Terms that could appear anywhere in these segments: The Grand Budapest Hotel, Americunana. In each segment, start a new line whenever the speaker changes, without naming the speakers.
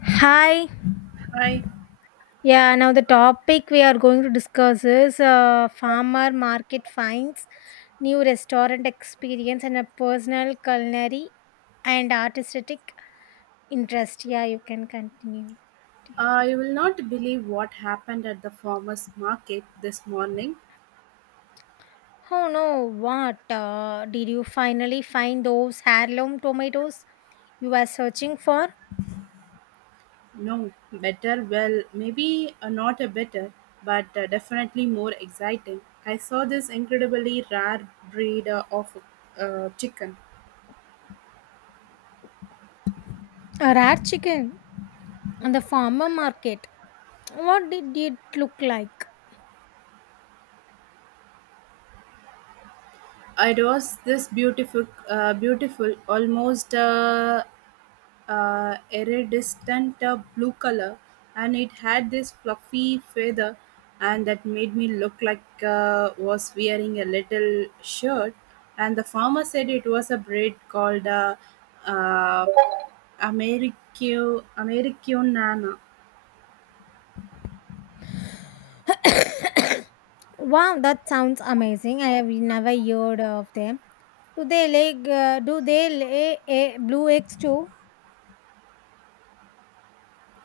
Hi.
I
Yeah, now the topic we are going to discuss is farmer market finds, new restaurant experience, and a personal culinary and artistic interest. Yeah, you can continue.
I will not believe what happened at the farmers market this morning.
Oh no, what? Did you finally find those heirloom tomatoes you were searching for?
No, better well, maybe not a better, but definitely more exciting. I saw this incredibly rare breed of chicken.
A rat chicken on the farmer market. What did it look like?
It was this beautiful, beautiful, almost iridescent blue color, and it had this fluffy feather, and that made me look like was wearing a little shirt. And the farmer said it was a breed called uh, Americunana.
Wow, that sounds amazing. I have never heard of them. Do they lay? Do they lay a blue eggs too?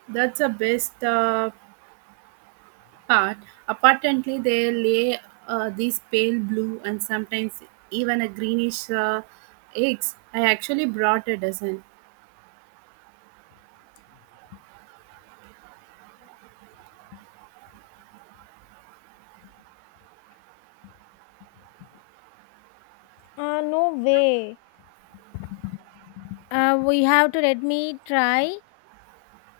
That's the best part. Apparently, they lay these pale blue and sometimes even a greenish eggs. I actually brought a dozen.
No way. We have to let me try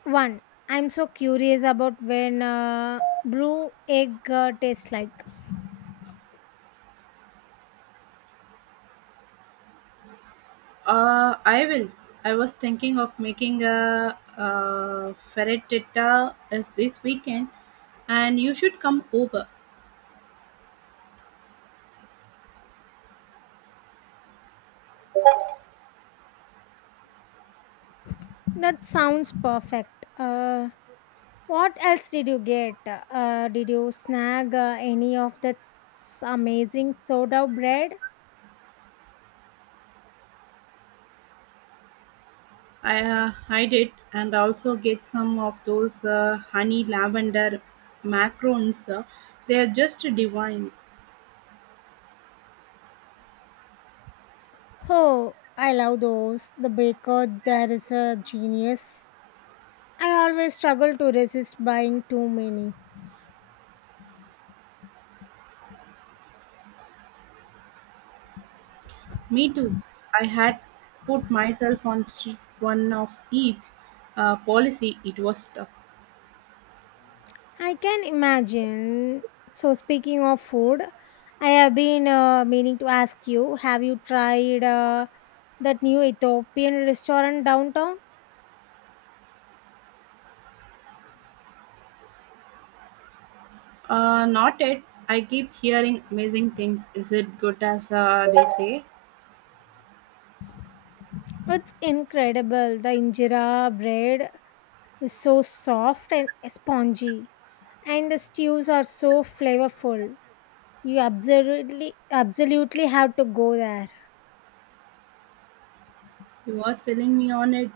one. I'm so curious about when blue egg tastes like.
I will. I was thinking of making a ferretita as this weekend, and you should come over.
That sounds perfect. What else did you get? Did you snag any of that amazing soda bread?
I hide it and also get some of those honey lavender macarons. They are just divine.
Oh, I love those. The baker there is a genius. I always struggle to resist buying too many.
Me too. I had put myself on street one of each policy. It was tough.
I can imagine. So speaking of food, I have been meaning to ask you, have you tried that new Ethiopian restaurant downtown?
Not it. I keep hearing amazing things. Is it good as they say?
It's incredible. The injera bread is so soft and spongy, and the stews are so flavorful. You absolutely have to go there.
You are selling me on it.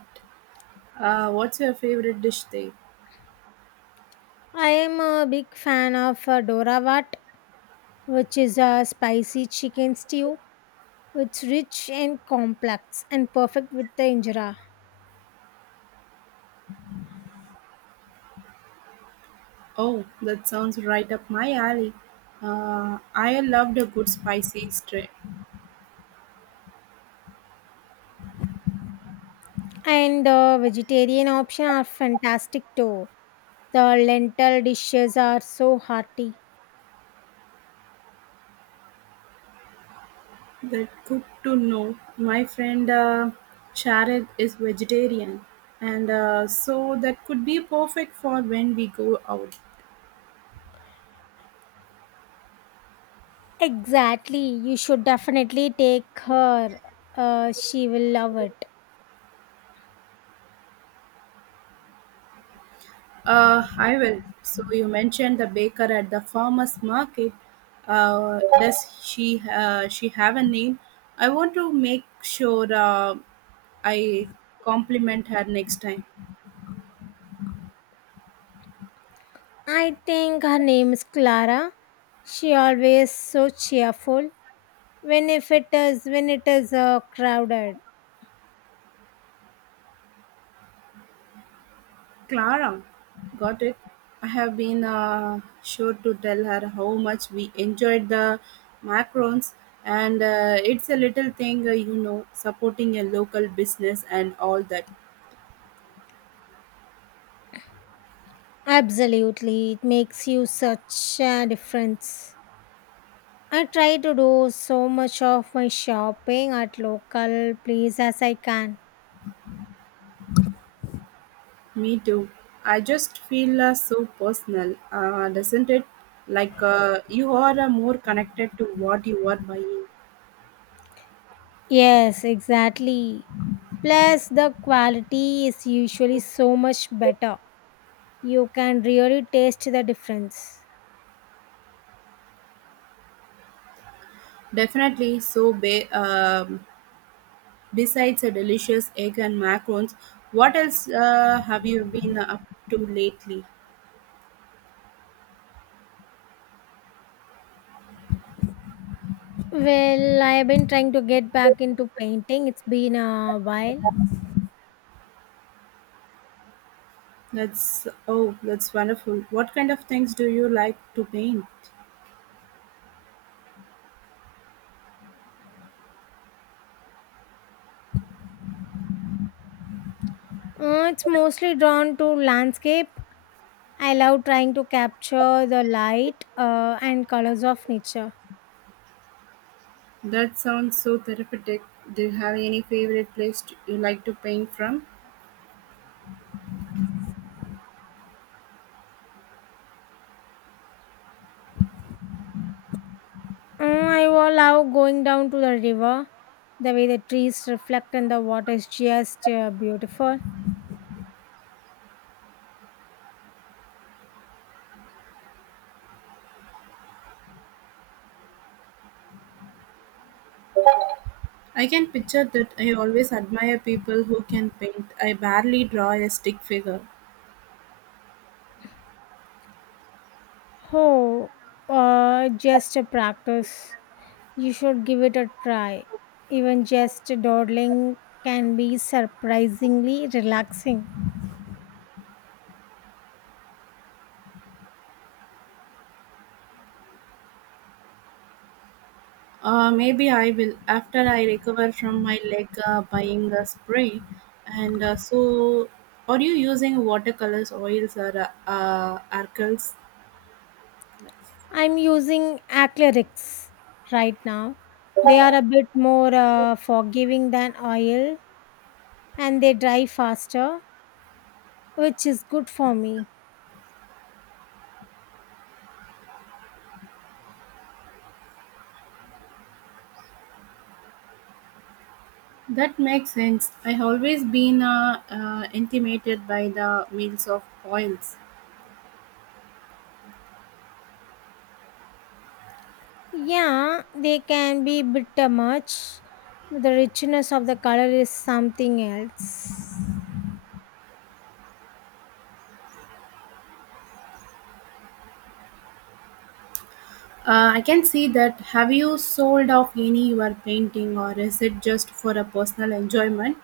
What's your favorite dish there?
I am a big fan of Doravat, which is a spicy chicken stew. It's rich and complex and perfect with the injera.
Oh, that sounds right up my alley. I loved a good spicy stew.
And the vegetarian options are fantastic too. The lentil dishes are so hearty.
That good to know. My friend Sharon is vegetarian, and so that could be perfect for when we go out.
Exactly, you should definitely take her. She will love it.
I will. So you mentioned the baker at the farmers market. Does she have a name? I want to make sure I compliment her next time.
I think her name is Clara. She always so cheerful when if it is when it is crowded.
Clara, got it. I have been sure to tell her how much we enjoyed the macarons, and it's a little thing, supporting a local business and all that.
Absolutely, it makes you such a difference. I try to do so much of my shopping at local place as I can.
Me too. I just feel so personal, doesn't it? Like you are more connected to what you are buying.
Yes, exactly. Plus, the quality is usually so much better. You can really taste the difference.
Definitely. So besides a delicious egg and macarons, what else have you been up to lately?
Well, I've been trying to get back into painting. It's been a while.
That's wonderful. What kind of things do you like to paint?
It's mostly drawn to landscape, I love trying to capture the light and colors of nature.
That sounds so therapeutic. Do you have any favorite place to, you like to paint from?
Mm, I will love going down to the river. The way the trees reflect in the water is just beautiful.
I can picture that. I always admire people who can paint. I barely draw a stick figure.
Oh, just a practice. You should give it a try. Even just dawdling can be surprisingly relaxing.
Maybe I will after I recover from my leg buying a spray. And so, are you using watercolors, oils, or arcles?
I'm using acrylics right now. They are a bit more forgiving than oil, and they dry faster, which is good for me.
That makes sense. I always been intimidated by the meals of oils.
Yeah, they can be bitter much. The richness of the color is something else.
I can see that. Have you sold off any your painting, or is it just for a personal enjoyment?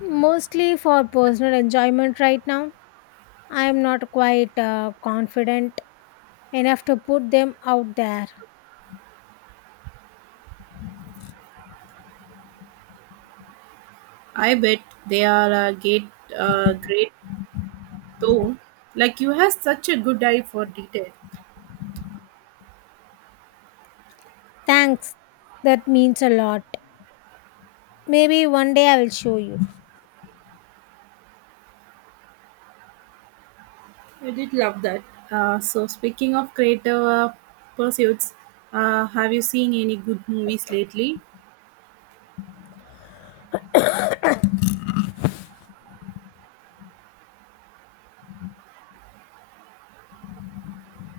Mostly for personal enjoyment right now. I am not quite confident enough to put them out there.
I bet they are great though. Like you have such a good eye for detail.
Thanks. That means a lot. Maybe one day I will show you.
I did love that. So speaking of creative pursuits, have you seen any good movies lately?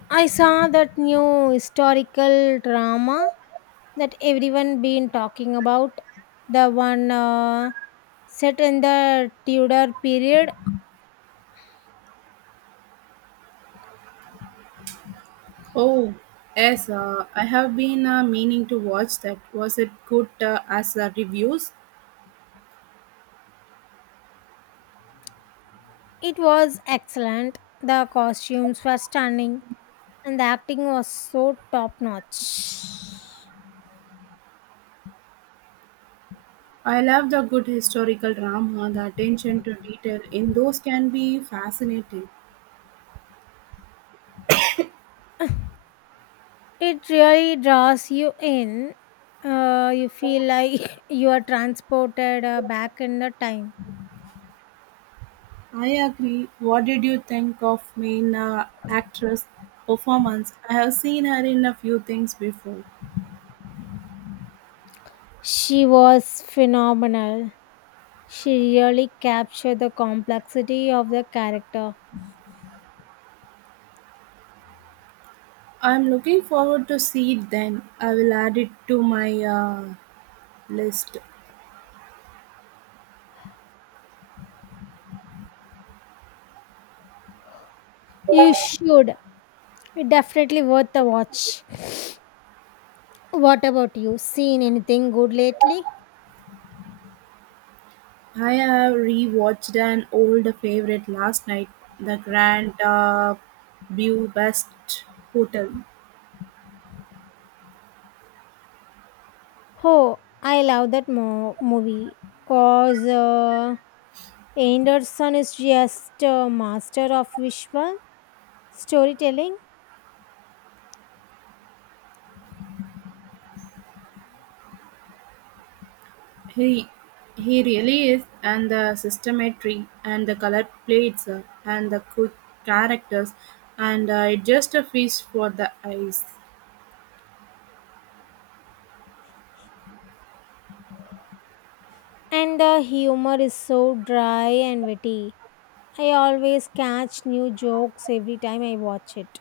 I saw that new historical drama that everyone been talking about. The one set in the Tudor period.
Oh, yes. I have been meaning to watch that. Was it good as reviews?
It was excellent. The costumes were stunning and the acting was so top notch.
I love the good historical drama. The attention to detail in those can be fascinating.
It really draws you in. You feel like you are transported back in the time.
I agree. What did you think of main actress performance? I have seen her in a few things before.
She was phenomenal. She really captured the complexity of the character.
I'm looking forward to see it then. I will add it to my list.
You should. Definitely worth the watch. What about you? Seen anything good lately?
I have rewatched an old favorite last night, The Grand Budapest Hotel.
Oh, I love that movie because Anderson is just a master of visual storytelling,
He he really is, and the systemetry, and the color plates, and the good characters, and it just a feast for the eyes.
and the humor is so dry and witty. I always catch new jokes every time I watch it.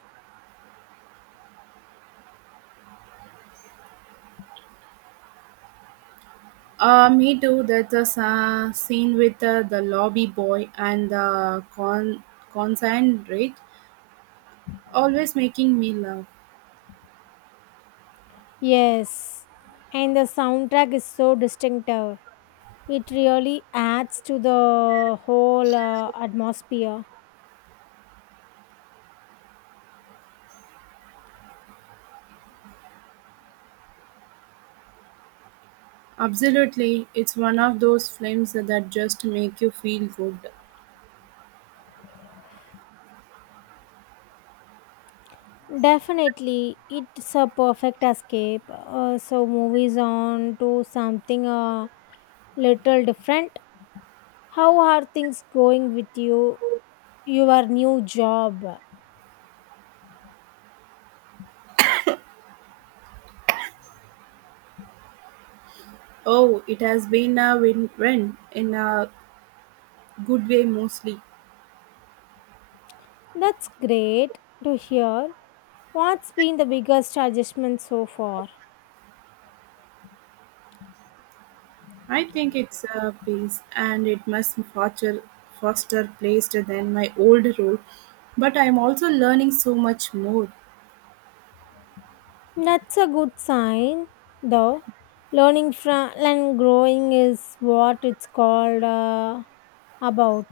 Me too. There's a scene with the lobby boy and the concentrate, always making me laugh.
Yes, and the soundtrack is so distinctive. It really adds to the whole atmosphere.
Absolutely, it's one of those films that just make you feel good.
Definitely, it's a perfect escape. So movies on to something a little different. How are things going with you, your new job?
Oh, it has been a win-win in a good way mostly.
That's great to hear. What's been the biggest adjustment so far?
I think it's a piece and it must foster placed than my old role. But I'm also learning so much more.
That's a good sign, though. Learning from and growing is what it's called about.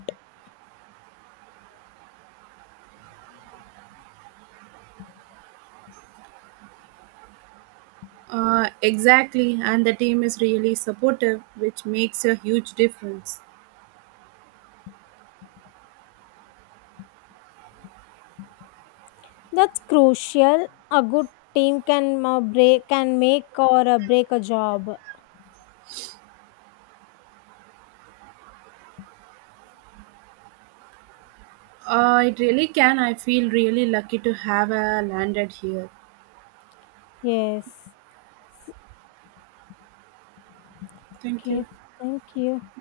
Exactly, and the team is really supportive, which makes a huge difference.
That's crucial. A good team can break can make or break a job.
It really can. I feel really lucky to have landed here.
Yes.
Thank you.
Okay. Thank you.